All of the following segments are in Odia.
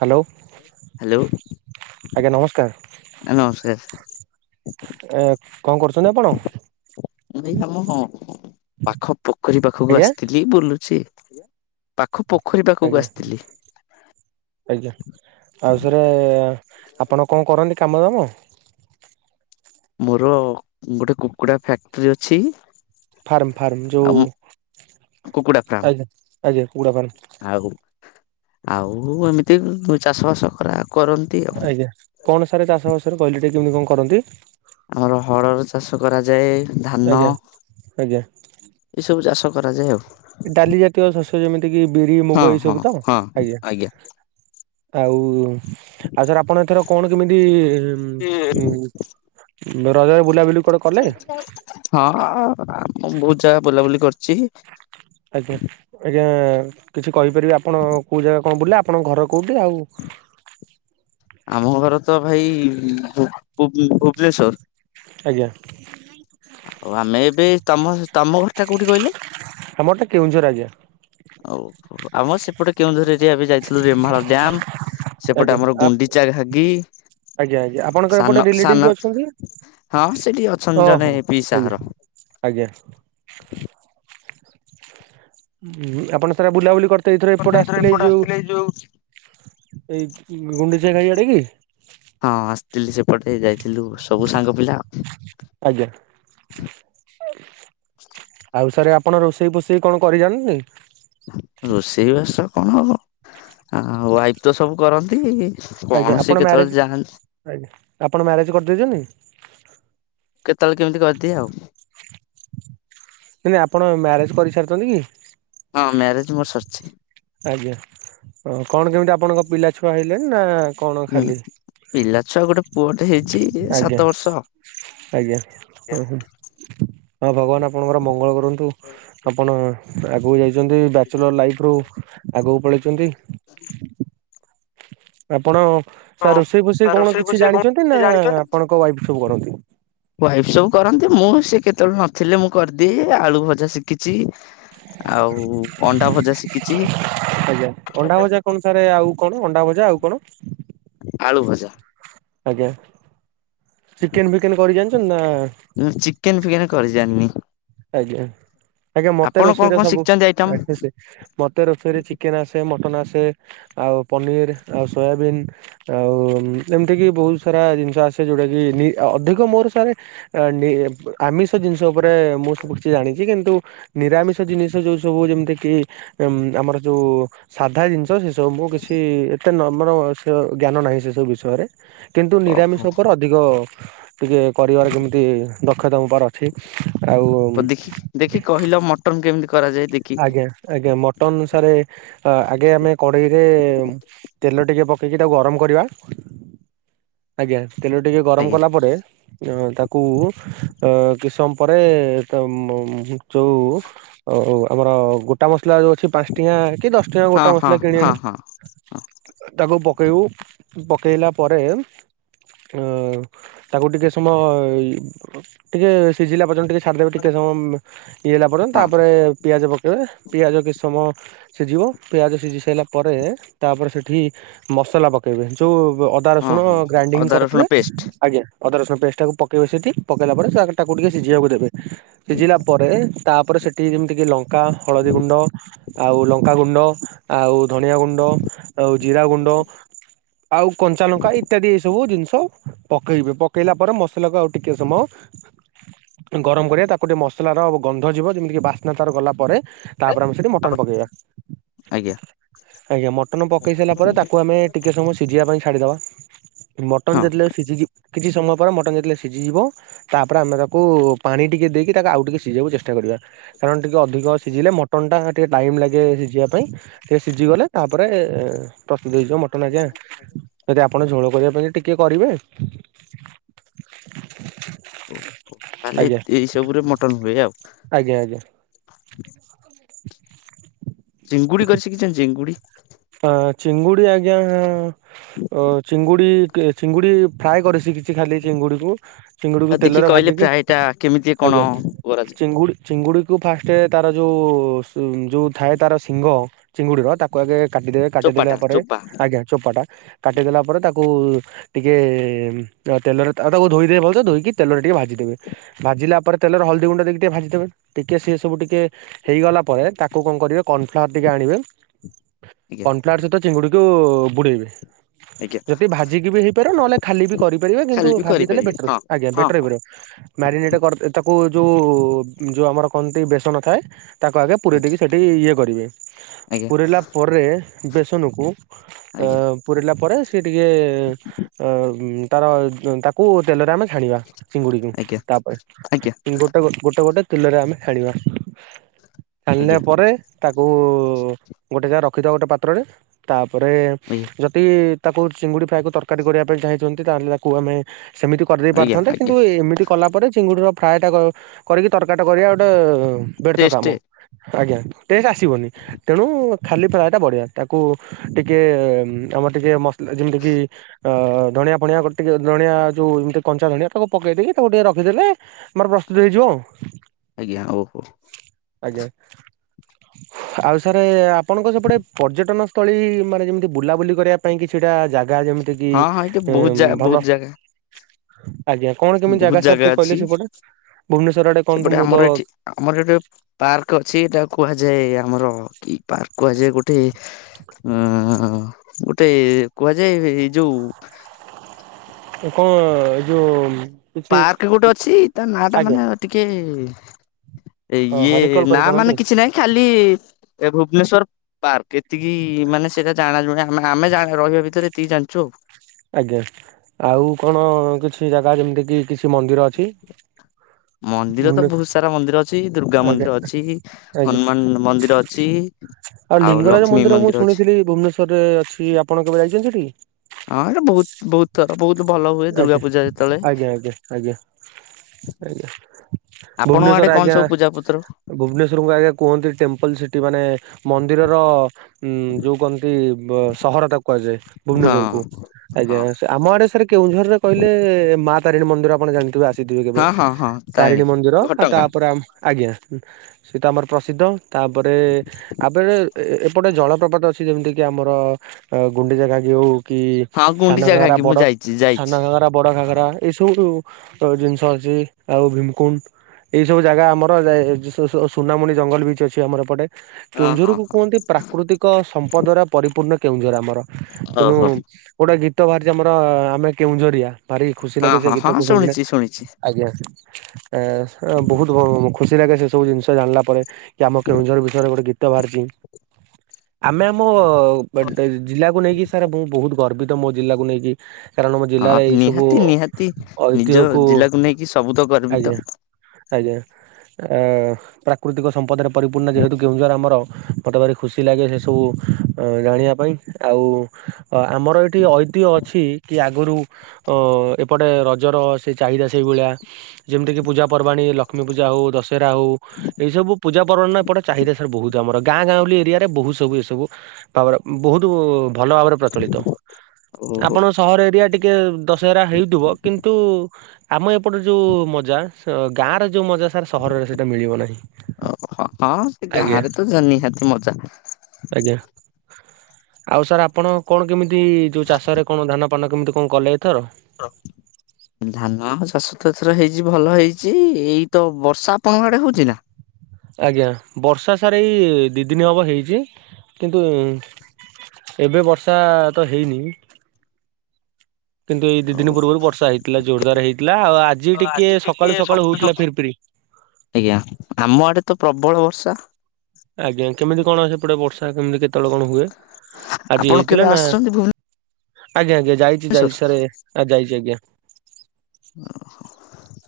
ହ୍ୟାଲୋ ହ୍ୟାଲୋ ଆଜ୍ଞା ନମସ୍କାର ନମସ୍କାର। ଏ କଣ କରୁଛନ୍ତି ଆପଣ ଏଇ ଆମ ହଁ ପାଖ ପୋଖରୀ ପାଖକୁ ଆଜ୍ଞା ଆସିଥିଲି ବୁଲୁଛି ପାଖ ପୋଖରୀ ପାଖକୁ ଆଜ୍ଞା ଆସିଥିଲି ଆଜ୍ଞା ଆଉ ସେରେ ଆପଣ କଣ କରନ୍ତି କାମ ଦାମ ମୋର ଗୋଟେ କୁକୁଡ଼ା ଫ୍ୟାକ୍ଟ୍ରି ଅଛି ଫାର୍ମ ଫାର୍ମ ଯୋଉ ଆଉ କୁକୁଡା ଫାର୍ମ ଆଜ୍ଞା ଆଜ୍ଞା କୁକୁଡା ଫାର୍ମ ଆଉ ଆଉ ଏମିତି ଚାଷ ବାସ କରେ କରନ୍ ଆଜ୍ଞା କଣ ସାର୍ ଚାଷବାସରେ କହିଲ ଟେ କେମିତି କଣ କରନ୍ତି ଆମର ହରଡ ଚାଷ କରାଯାଏ ଧାନ ଆଜ୍ଞା ଆଜ୍ଞା ଏସବୁ ଚାଷ କରାଯାଏ ଆଉ ଡାଲି ଜାତୀୟ ଶସ୍ୟ ଯେମିତି କି ବିରି ହଁ ମୁଗ ଏଇ ହଁ ସବୁ ତ ହଁ ଆଜ୍ଞା। ଆଉ ଆଉ ସାର୍ ଆପଣ ଏଥର କଣ କେମିତି ହଁ ହୁଁ ରଜରେ ବୁଲାବୁଲି କୁଆଡେ କଲେ ହଁ ଆ ବହୁତ ଜାଗା ବୁଲାବୁଲି କରିଛି ଆଜ୍ଞା। ଆଜ୍ଞା କିଛି କହିପାରିବେ ଆପଣ କୋଉ ଜାଗା କଣ ବୁଲେ ଆପ ଆପଣଙ୍କ ଘର କେଉଁଠି ଆଉ ଆମ ଘର ତ ଭାଇ ଭୁ-ଭୁ-ଭୁବନେଶ୍ଵର। ଆଜ୍ଞା ଆଉ ଆମେ ଏବେ ତମ ତମ ଘରଟା କୋଉଠି କହିଲେ? ଆମର ଟା କେଉଁଝର ଆଜ୍ଞା ଆମ ସେପଟେ କେଉଁଝର ଏରିଆ ଏବେ ଯାଇଥିଲୁ ରେମାଳ ଡ୍ୟାମ। ସେପଟେ ଆଜ୍ଞା ଆମର ଆ ଗୁଣ୍ଡି ଆରେ ହାଗି। ଆଜ୍ଞା ଆଜ୍ଞା। ଆପଣଙ୍କର ଏପଟେ ରିଲେଟିଭ କିଏ ଅଛନ୍ତି? ହଁ ସେଠି ଅଛନ୍ତି ଜଣେ ଓହୋ ପିଇସା ଘର। ଆଜ୍ଞା। ଆଜ୍ଞା। ହୁଁ ଆପଣ ସାର ଆଉ ବୁଲାବୁଲି କରି ତ ଏଇଥର ଏପଟ ଆସିଥିଲେ ଏଇ ଯୋଉ, ଏଇ ଗୁଣ୍ଡିଚଆ ଖାଇ ଆଡେ କି? ହଁ ଆସିଥିଲି ସେପଟେ ଯାଇଥିଲୁ, ସବୁ ସାଙ୍ଗ ପିଲା। ଆଜ୍ଞା। ଆଉ ସାରେ ଆପଣ ରୋଷେଇ ପୋଷେଇ କଣ କରିଜାଣନି? ରୋଷେଇବାସ କଣ, ଅ ୱାଇଫ୍ ତ ସବୁ କରନ୍ତି। କଣ ଆଜ୍ଞା ସେ ଆପଣ କେତେବେଳେ ମ୍ୟାରେଜ, ଯାଆନ୍ତି ଆଜ୍ଞା। ଆପଣ ମ୍ୟାରେଜ କରିଦେଇଛନ୍ତି? କେତେବେଳେ କେମିତି କରିଦିଏ ଆଉ। ନାଇ ଆପଣ ମ୍ୟାରେଜ କରିସାରିଛନ୍ତି କି? ହଁ ମ୍ୟାରେଜ ମୋର ସରିଛି। ଆଜ୍ଞା। କଣ କେମିତି ଆପଣଙ୍କ ପିଲାଛୁଆ ହେଲେଣିି ନା କଣ ହୁଁ। ଖାଲି ପିଲା ଛୁଆ ଗୋଟେ ପୁଅଟେ ହେଇଛି, ଏ ଆଜ୍ଞା ସାତ ବର୍ଷ। ଆଜ୍ଞା। ଁ ହୁଁ। ହଉ ଭଗବାନ ଆ ଆପଣଙ୍କର ମଙ୍ଗଳ କରନ୍ତୁ। ଆପଣ ଆଗକୁ ଯାଇଛନ୍ତି, ବ୍ୟାଚଲର ଲାଇଫ୍ ରୁ ଆଗକୁ ପଳେଇଛନ୍ତି। [inaudible] ଆପଣ, ସାର୍ ହଁ ରୋଷେଇ ତା ଫୋଷେଇ କଣ ରୋଷେଇ କିଛି ଫୋଷେଇ କଣ ଜାଣିଛନ୍ତି କିଛି ନା ଆପଣଙ୍କ ୱାଇଫ ସବୁ କରନ୍ତି? ୱାଇଫ ସବୁ କରନ୍ତି, ମୁଁ ସେ କେତେବେଳେ ନଥିଲେ ମୁଁ କରିଦିଏ। ଆଳୁ ଭଜା ଶିଖିଛି ଆଉ ଅଣ୍ଡା ଭଜା ଶିଖିଛି। ଆଜ୍ଞା ଅଣ୍ଡା ଭଜା କଣ ସାରେ ଆଉ କଣ? ଅଣ୍ଡା ଭଜା ଆଉ କଣ? ଆଳୁ ଭଜା। ଆଜ୍ଞା। ଚିକେନ ଫିକେନ କରି ଜାଣିଛନ୍ତି ନା? ମୁଁ ଚିକେନ ଫିକେନ କରି ଜାଣିନି। ଆଜ୍ଞା। ଆଜ୍ଞା ମତେ ଆପଣ କଣ ରୋଷେଇରେ କଣ ସବୁ ଶିଖିଛନ୍ତି ଆଇଟମ? ଆ ସେ। ମତେ ରୋଷେଇରେ ଚିକେନ ଆସେ ମଟନ ଆସେ ଆଉ ପନିର ଆଉ ସୋୟାବିନ୍। ଆଉ ଏମିତି କିି ବହୁତ ସାରା ଜିନିଷ ଆସେ ଯୋଉଟା କି ନି, ଅଧିକ ମୋର ସାରେ ଏ ନି ଆମିଷ ଜିନିଷ ଉପରେ ମୁଁ ସବୁ କିଛି ଜାଣିଛି। କିନ୍ତୁ ନିରାମିଷ ଜିନିଷ ଯୋଉ ସବୁ ଯେମିତି କିି ଏମ ଆମର ଯୋଉ ସାଧା ଜିନିଷ, ସେ ତ ମୁଁ କିଛି ଏତେ ନମର ସ ଜ୍ଞାନ ନାହିଁ ସେ ସବୁ ବିଷୟରେ। କିନ୍ତୁ ନିରାମିଷ ଓହୋ ଉପରେ ଅ ଧିକ ଟିକେ କରିବାର ଯେମିତି ଦକ୍ଷତା ମୋ ପାଖରେ ଅଛି। ହଉ ଆଉ ଦେଖି, ଦେଖି କହିଲ ମଟନ କେମିତି କରାଯାଏ ଦେଖି? ଆଜ୍ଞା ଆଜ୍ଞା। ମଟନ ସାରେ, ଆଗେ ଆମେ କଡେଇରେ ତେଲ ଟିକେ ପକେଇକି ତାକୁ ଗରମ କରିବା। ଆଜ୍ଞା। ତେଲ ଟିକେ ଗରମ ଆଜ୍ଞା। କଲା ପରେ, ତାକୁ ଅ କିସମ ପରେ ତମମ ଯଉ ଅ ଆମର ଗୋଟା ମସଲା ଯୋଉ ଅଛି ପାଞ୍ଚ ଟଙ୍କିଆ କି ଦଶ ଟଙ୍କା ହଁ ଗୋଟା ହଁ ମସଲା କିଣି ହଁ ଆଣିବେ। ହଁ ହଁ ତାକୁ ପକେଇବୁ। ପକେଇଲା ପରେ। ଅ ତାକୁ ଟିକେ ସମୟ ଅ ଟିକେ ସିଜିଲା ପର୍ଯ୍ୟନ୍ତ ଟିକେ ଛାଡ଼ିଦବ ଟିକେ ସମୟ ଅମ୍ ଇଏ ହେଲା ପର୍ଯ୍ୟନ୍ ହଁ ତାପରେ ପିଆଜ ପକେଇବେ ପିଆଜ କିଛ ସମୟ ସିଜିବ ପିଆଜ ସିଜି ସାଇଲା ପରେ ତାପରେ ସେଠି ମସଲା ପକେଇବେ ଯୋଉ ବ ଅଦ୍ ଦା ହଁ ରସୁଣ ହଁ ଗ୍ରାଇଣ୍ଡିଙ୍ଗ୍ ଅଦା ରସୁଣ କରିଥିବେ ପେଷ୍ଟ। ଆଜ୍ଞା ଅଦା ରସୁଣ ପେଷ୍ଟ୍ ଟାକୁ ପକେଇବେ ସେଠି ପକେଇଲା ପରେ ସେ ଆଗରେ ତାକୁ ଟିକେ ସିଜିବାକୁ ଦେବେ। ସିଜିଲା ପରେ ତାପରେ ସେଠି ଯେମିତି କି ଲଙ୍କ୍ କା ହଳଦୀଗୁଣ୍ଡ ଆଉ ଲଙ୍କାଗୁଣ୍ଡ ଆଉ ଧନିଆଗୁଣ୍ଡ ଆଉ ଜିରାଗୁଣ୍ଡ ଆଉ କଞ୍ଚା ଲଙ୍କା ଇତ୍ୟାଦି ଏସବୁ ଜିନିଷ ପକେଇବେ। ପକେଇଲା ପରେ ମସଲାକୁ ଆଉ ଟିକେ ସମୟ ଏଇନ୍ ଗରମ କରିବା ତାକୁ ଟିକେ ମସଲାର ଗନ୍ଧ ଯିବ ଯେମିତିକି ବାସ୍ନା ତାର ଗଲା ପରେ ତାପରେ ଆମେ ସେଟି ମଟନ ପକେଇବା ଆଜ୍ଞା ଆଜ୍ଞା ମଟନ୍ ପକେଇ ସାଇଲା ପରେ ତାକୁ ଆମେ ଟିକେ ସମୟ ସିଝିବା ପାଇଁ ଛାଡିଦବା ମଟନ୍ ହଁ। ଯେତେବେଳେ ସିଝିଯି କିଛି ସମୟ ପରେ ମଟନ୍ ଯେତେବେଳେ ସିଜିଯିବ ତାପରେ ଆମେ ତାକୁ ପାଣି ଟିକେ ଦେଇକି ତାକୁ ଆଉ ଟିକେ ସିଜେଇଆକୁ ଚେଷ୍ଟା କରିବା। କାରଣ ଟିକେ ଅଧିକ ସିଜିଲେ ମଟନ୍ ଟା ଟିକେ ଟାଇମ୍ ଲାଗେ ସିଝିବା ପାଇଁ ସେ ସିଜିଗଲେ ତାପରେ ପ୍ରସ୍ତୁତ ହେଇଯିବ ମଟନ ଆଜ୍ଞା ଯଦି ଆପଣ ଝୋଳ କରିବା ପାଇଁ ହେଲେ ଟିକେ କରିବେ। ଓ [unintelligible] ଆଜ୍ଞା ଏଇ ସବୁରେ ମଟନ୍ ହୁଏ ଆଉ। ଆଜ୍ଞା ଆଜ୍ଞା। ଚିଙ୍ଗୁଡି କରି ଶିଖିଚନ୍ତି ଚିଙ୍ଗୁଡି? ତ ଚିଙ୍ଗୁଡି ଆଜ୍ଞା ଅ ଚିଙ୍ଗୁଡି କିଏ ଚିଙ୍ଗୁଡି ଫ୍ରାଏ କରି ଶିଖିଛି ଖାଲି ଚିଙ୍ଗୁଡି କୁ? ଚିଙ୍ଗୁଡିକୁ ଆଉ ଦେଖି ତେଲରେ କହିଲେ ଭାଜିକି ଫ୍ରାଏ ଟା କେମିତି କଣ ଆଜ୍ଞା କରାଯାଏ? ଚିଙ୍ଗୁଡ଼ି ଚିଙ୍ଗୁଡିକୁୁ ଫାଷ୍ଟେ ତାର ଯୋଉ ସିମ୍ ଯୋଉ ଥାଏ ତାର ଶିଙ୍ଗ ଚିଙ୍ଗୁଡିର ତାକୁ ଆଗେ କାଟିଦେବେ। କାଟିଦେଲା ଚୋପାଟା ପରେ ଚୋପା ଆଜ୍ଞା ଚୋପାଟା କାଟିଦେଲା ପରେ ତାକୁ ଟିକେ ଉଁ ତା ତେଲରେ ତା ଆଉ ତାକୁ ଧୋଇଦେବେ ଭଲ୍ ସେ ଧୋଇକି ତେଲରେ ଟିକେ ଭାଜିଦେବେ। ଭାଜିଲା ପରେ ତେଲରେ ହଳଦୀ ଗୁଣ୍ଡ ଦେଇକି ଟିକେ ଭାଜିଦେବେ ଦେଖିବେ ସେ ସବୁ ଟିକେ ହେଇଗଲା ପରେ ତାକୁ କଁ କରିବେ କର୍ଣଫ୍ଲାୱାର ଟିକେ ଆଣିବେ ଆଜ୍ଞା କର୍ଣଫ୍ଲାୱାର୍ ସହିତ ଚିଙ୍ଗୁଡିକୁ ବୁଡେଇବେ। ଆଜ୍ଞା ଯଦି ଭାଜିକି ବି ହେଇପାରେ ନହେଲେ ଖାଲି ବି କରିପାରିବେ ଖାଲି କିନ୍ତୁ ବି ଭାଜି ଦେଲେ କରିପାରିବେ ବେଟର ହଁ ଆଜ୍ଞା ହଁ ବେଟର ହେଇପାରିବ। ମ୍ୟାରିନେଟେ କର ଏ ତାକୁ ଯୋଉ ଯୋଉ ଆମର କହନ୍ତି ବେସନ ଥାଏ ତାକୁ ଆଗେ ଆଜ୍ଞା। ପୁରେଇଦେଇକି ସେଇଠି ଇଏ କରିବେ। ଆଜ୍ଞା ପୁରେଇଲା ପରେ ବେସନକୁ ଅ ଆଜ୍ଞା ପୁରେଇଲା ପରେ ସେ ଟିକେ ଅ ଉମ୍ ତାର ଉମ୍ ତାକୁ ତେଲରେ ଆମେ ଛାଣିବା ଚିଙ୍ଗୁଡିକୁ, ଆଜ୍ଞା ତାପରେ ଆଜ୍ଞା ଉମ୍ ଗୋଟେ ଗୋଟ୍ ଗୋଟେ ଗୋଟେ ତେଲରେ ଆମେ ଛାଣିବା। ଛାଣିଲା ଆଜ୍ଞା ପରେ ତାକୁ ଉ ଗୋଟେ ଜାଆର ରଖିଦବା ଗୋଟେ ପାତ୍ରରେ, ତାପରେ ଆଜ୍ଞା ଯଦି ତାକୁ ଚିଙ୍ଗୁଡ଼ି ଫ୍ରାଏକୁ ତରକାରୀ କରିବା ପାଇଁ ଚାହିଁଛନ୍ତି ତାହେଲେ ତାକୁ ଆମେ ସେମିତି କରିଦେଇ ଆଜ୍ଞା ପାରଥାନ୍ତେ କିନ୍ତୁ ଆଜ୍ଞା ଏମିତି କଲା ପରେ ଚିଙ୍ଗୁଡିର ଫ୍ରାଏ ଟା କ କରିକି ତରକାରି ଟା କରିବା ଗୋଟେ ବ୍ୟେର୍ଥ ଟେଷ୍ଟ କାମ। ଆଜ୍ଞା ଟେଷ୍ଟ୍ ଆସିବନି ତେଣୁ ଖାଲି ଫ୍ରାଏଟା ବଢ଼ିଆ। ତାକୁ ଟିକେ ଅମ୍ ଆମର ଟିକେ ମସଲା ଯେମିତିକି ଅ ଧଣିଆ ଫଣିଆ [unintelligible] ଟିକେ ଧଣିଆ ଯୋଉ ଏମିତି କଞ୍ଚା ଧଣିଆ ତାକୁ ପକେଇ ଦେଇକି ତାକୁ ଟିକେ ରଖିଦେଲେ ଆମର ପ୍ରସ୍ତୁତ ହେଇଯିବ ଆଉ। ଆଜ୍ଞା ଓହୋ। ଆଜ୍ଞା ଆଉ ସାରେ ଆପ୍ ଆପଣଙ୍କ ସେପଟ ପର୍ଯ୍ୟଟନସ୍ଥଳୀ ମାନେ ଯେମିତି ବୁଲାବୁଲି କରିବା ମୋ ପାଇଁ କିଛିଟା ଜାଗା ଯେମିତି କି ହଁ ହଁ ଏଇଠି ବହୁତ ଜାଗା ବହୁତ ଭଲ ଜାଗା ଆଜ୍ଞା କଣ କେମିତି ବହୁତ ଜାଗା ସାର୍ ଠିକ କହିଲେ ଅଛି ସେପଟେ ଭୁବନେଶ୍ଵର ଆଡେ କଣ ତ ସେପଟେ ମୁଁ ଆମର ତ ଏଠି ଆମର ସେଠି ପାର୍କ ଅଛି ତାକୁ କୁହାଯାଏ ଆମର କି ପାର୍କ କୁହାଯାଏ ଗୋଟେ ଆଁ ଗୋଟେ କୁହାଯାଏ ଏଇ ଯୋଉ କଣ ଏ ଯୋଉ କିଛି ପାର୍କ ଗୋଟେ ଅଛି ତା ନା ଟା ଆଜ୍ଞା ମାନେ ଟିକେ ଏ ଇଏ ହଁ ରିକଲ୍ ନା ମାନେ କରିପାରନ୍ତି? କିଛି ନାହିଁ ଖାଲି ଏ ଭୁବନେଶ୍ଵର ପାର୍କ ଏତିକି ମାନେ ସେଇଟା ଜାଣ ଜୁଣି ଆମେ ଆମେ ଜାଣ ରହିବା ଭିତରେ ଏତିକି ଜାଣିଛୁ ଆଉ। ଆଜ୍ଞା, ଆଉ କଣ କିଛି ଜାଗା ଯେମିତି କି କିଛି ମନ୍ଦିର ଅଛି? ମନ୍ଦିର ତ ଭୁବନେଶ୍ୱର ବହୁତ ସାରା ମନ୍ଦିର ଅଛି ଦୁର୍ଗା ଆଜ୍ଞା। ମନ୍ଦିର ଅଛି, ଆଜ୍ଞା ହନୁମାନ ମନ୍ଦିର ଅଛି। ଆଉ ଲିଙ୍ଗରାଜ ମନ୍ଦିର ମୁଁ ଶୁଣିଥିଲି ଭୁବନେଶ୍ଵରରେ ଅଛି। ଆପଣ କେବେ ଯାଇଛନ୍ତି ସେଠିକି? ହଁ ଯେ ବହୁତ ବହୁତ ତାର ବହୁତ ଭଲ ହୁଏ ଦୁର୍ଗା ଆଜ୍ଞା ପୂଜା ଯେତେବେଳେ ଆଜ୍ଞା ଆଜ୍ଞା ଆଜ୍ଞା ଆଜ୍ଞା ଆପଣଙ୍କ ଭୁବନେଶ୍ୱର ଆଡେ କଣ ଆଜ୍ଞା ସବୁ ପୂଜା ପତ୍ର? ଭୁବନେଶ୍ୱରକୁ ଆଜ୍ଞା କୁହନ୍ତି ଟେମ୍ପଲ ସିଟି ମାନେ ମନ୍ଦିରର ଉ ଯୋଉ କହନ୍ତି ସହର ତାକୁ କୁହାଯାଏ, ହଁ ଭୁବନେଶ୍ଵର କୁ। ଆଜ୍ଞା, ହଁ ଆମ ଆଡେ ସାର୍ କେଉଁଝରରେ କହିଲେ ମା ତାରିଣୀ ମନ୍ଦିର ଆପଣ ଜାଣିଥିବେ ଆ ସିଥିବେ କେବେ। ହଁ ହଁ ହଁ ତାରିଣୀ ମନ୍ଦିର ଆଉ ଘଟଗାଁ ତାପରେ ଆମ ଆଜ୍ଞା ସେ ତ ଆମର ପ୍ରସିଦ୍ଧ। ତାପରେ ଆ ଏପଟେ ଏ ଏପଟେ ଜଳପ୍ରପାତ ଅଛି ଯେମିତି କିି ଆମର ଗୁଣ୍ଡିଚା ଗାଗି ହଉ କି ହଁ ଗୁଣ୍ଡିଚା ସାନଘଗରା ଘାଗି ମୁଁ ବଡ ଯାଇଛି ଯାଇଛି ସାନ ଘାଗରା ବଡ ଘାଗରା ଏଇ ସବୁ ଜିନିଷ ଅଛି ଆଉ ଭିମକୁଣ୍ଡ। ଏଇ ସବୁ ଜାଗା ଆମର ଯାଇ ସୁ ସୁ ସୁନାମୁନି ଜଙ୍ଗଲ ବିଚ ଅଛି ଆମର ଏପଟେ। ହଁ କେଉଁଝର ହଁ କୁ କୁହନ୍ତି ପ୍ରାକୃତିକ ସମ୍ପଦ ଦ୍ୱାରା ପରିପୂର୍ଣ୍ଣ କେଉଁଝର ଆମର‌। ତେଣୁ ଓହୋ। ଗୋଟେ ଗୀତ ବାହାରିଛି ଆମର ଆମେ କେଉଁଝରିଆ। ଭାରି ଖୁସି ହଁ ଲାଗେ ସେ ହଁ ହଁ ଗୀତକୁ ଶୁଣିଲେ, ଶୁଣିଛି ଶୁଣିଛି ଆଜ୍ଞା। ଏ ବହୁତ ଖୁସି ଲାଗେ ସେ ସବୁ ଜିନିଷ ଜାଣିଲା ପରେ କି ଆମ କେଉଁଝର ବିଷୟରେ ଗୋଟେ ଗୀ ତ ବାହାରିଛି ଆମେ ଆମ ଜିଲ୍ଲାକୁ ନେଇକି ସାର୍ ମୁଁ ବହୁତ ଗର୍ବି ତ ମୋ ଜିଲ୍ଲାକୁ ନେଇକି। କାରଣ ଆମ ହଁ ଜିଲ୍ଲାରେ ଏଇ ସବୁ ନିହାତି ନିହାତି ନିଜ ଐତିହ୍ୟକୁ, ଜିଲ୍ଲାକୁ ନେଇକି ସବୁ ତ ଗର୍ବିତ ଆଜ୍ଞା। ଆଜ୍ଞା ଆ ପ୍ରାକୃତିକ ସମ୍ପଦରେ ପରିପୂର୍ଣ୍ଣ ଯେହେତୁ କେଉଁଝର ଆମର। ମୋତେ ଭାରି ଖୁସି ଲାଗେ ସେ ସବୁ ଜାଣିବା ପାଇଁ ଆଉ ଅ ଆମର ଏଇଠି ଐତିହ୍ୟ ଅଛି କି ଆଗରୁ ଅ ଏପଟେ ରଜର ସେ ଚାହିଦା ସେଇଭଳିଆ। ଯେମିତିକି ପୂଜା ପର୍ବାଣୀ ଲକ୍ଷ୍ମୀ ପୂଜା ହଉ ଦଶହରା ହଉ। ଏଇ ସବୁ ପୂଜା ପ୍ରାର୍ବଣ ନା ଏପଟେ ଚାହିଦ ସାର୍ ବହୁତ। ଆମର ଗାଁ ଗାଉଁଲି ଏରିଆ ରେ ବହୁତ ସବୁ ଏ ସବୁ ତାପରେ ବହୁତ ଭଲ ଭାବରେ ପ୍ରଚଳିତ ଓହୋ ଆପଣ ସହର ଏରିଆ ଟିକେ ଦଶହରା ହେଉଥିବ। କିନ୍ତୁ ଆମ ଏପଟେ ଯୋଉ ମଜା ସ ଗାଁ ରେ ଯୋଉ ମଜା ସାର୍ ସହରରେ ସେଇଟା ମିଳିବ ନାହିଁ। ଆଜ୍ଞା। ସାର୍ ନିହାତି ମଜା। ଆଜ୍ଞା। ଆଉ ସାରେ ଆପଣ କଣ କେମିତି ଯୋଉ ଚାଷରେ କଣ ଧାନପାନ କେମିତି କଣ କଲେ ଏଥର? ହ ଧାନ ଚାଷ ଏଥର ହେଇଛି ଭଲ ହେଇଛି ଏଇତ ବର୍ଷା ଆପଣଙ୍କ ଆଡେ ହଉଛି ନାଁ? ଆଜ୍ଞା ବର୍ଷା ସାରେ ଏଇ ଦୁଇ ଦିନ ହେବ ହେଇଛି କିନ୍ତୁ ଏବେ ବର୍ଷା ତ ହେଇନି। କିନ୍ତୁ ଏଇ ଦି ହଉ ଦିନ ପୂର୍ବରୁ ବର୍ଷା ହେଇଥିଲା ଜୋରଦାର ହେଇଥିଲା ଆଉ ଆଜି ଟିକେ ସକାଳୁ ସକାଳୁ ହଉଥିଲା ଫିରି ଫିରି ଆଜ୍ଞା ଆମ ଆଡେ ତ ପ୍ରବଳ ବର୍ଷା। ଆଜ୍ଞା କେମିତି କଣ ସେପଟେ ବର୍ଷା କେମିତି କେତେବେଳେ କଣ ହୁଏ ଆଜି ଆପଣ କେବେ ହେଇଥିଲା ନା? ଆସିଛନ୍ତି ଆଜ୍ଞା ଆଜ୍ଞା ଯାଇଛି ଭୁବନେଶ୍ଵର ଯାଇଛି ସାରେ ଯାଇଛି ଆଜ୍ଞା। ଓହୋ [inaudible]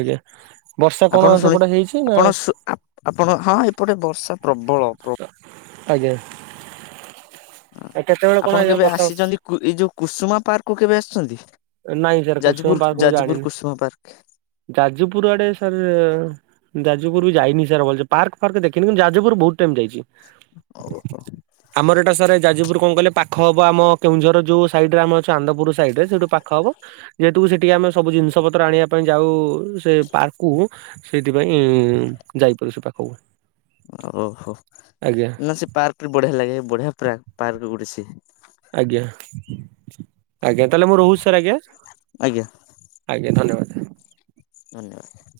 ଆଜ୍ଞା ବର୍ଷା କଣ ଶୁଣି ସେପଟେ ହେଇଛି ନାଁ? ଆପଣ ସୁ ଆପଣ ହଁ ଏପଟେ ବର୍ଷା ପ୍ରବଳ ପ୍ର ଆଜ୍ଞା। କେତେବେଳେ କଣ ଆପଣ ଆଜ୍ଞା କେବେ ବର୍ଷା ଆସିଛନ୍ତି ଏଇ ଯୋଉ କୁସୁମା ପାର୍କକୁ କେବେ ଆସିଛନ୍ତି? ନାଇଁ ସାର୍ କୁସୁମ ଯାଜପୁର ପାର୍କ ମୁଁ ଜାଣିନି। ଯାଜପୁର କୁସୁମା ପାର୍କ। ଯାଜପୁର ଆଡେ ସାରେ ଯାଜପୁର ବି ଯାଇନି ସାରେ ପାର୍କ ଫାର୍କ ଦେଖିନି କିନ୍ତୁ ଯାଜପୁର ବହୁତ୍ ଟାଇମ୍ ଯାଇଛି। [unintelligible] [inaudible] ଆମର ଏଇଟା ସାରେ ଯାଜପୁର କଣ କହିଲେ ପାଖ ହବ ଆମ କେଉଁଝର ଯୋଉ ସାଇଟିରେ ଆମ ଅଛୁ ଆନନ୍ଦ ପୁର ସାଇଟିରେ ସେଠୁ ପାଖ ଖ ହେବ ଯେ ତୁ ସେଠିକି ଆମେ ସବୁ ଜିନିଷ ପତ୍ର ଆଣିବା ପାଇଁ ଯାଉ ସେ ପାର୍କକୁ ସେଇଥିପାଇଁ ଯାଇପାରୁଛୁ ପାଖକୁ। ଓହୋ ଆଜ୍ଞା ସେ ପାର୍କ ବଢିଆ ଲାଗେ ବଢିଆ ପାର୍କ ପାର୍କ ଗୋଡେ ସେ। ଆଜ୍ଞା ଆଜ୍ଞା ତାହେଲେ ମୁଁ ରହୁଛି ସାରେ ଆଜ୍ଞା। ଆଜ୍ଞା ଆଜ୍ଞା ଧନ୍ୟବାଦ। ଧନ୍ୟବାଦ।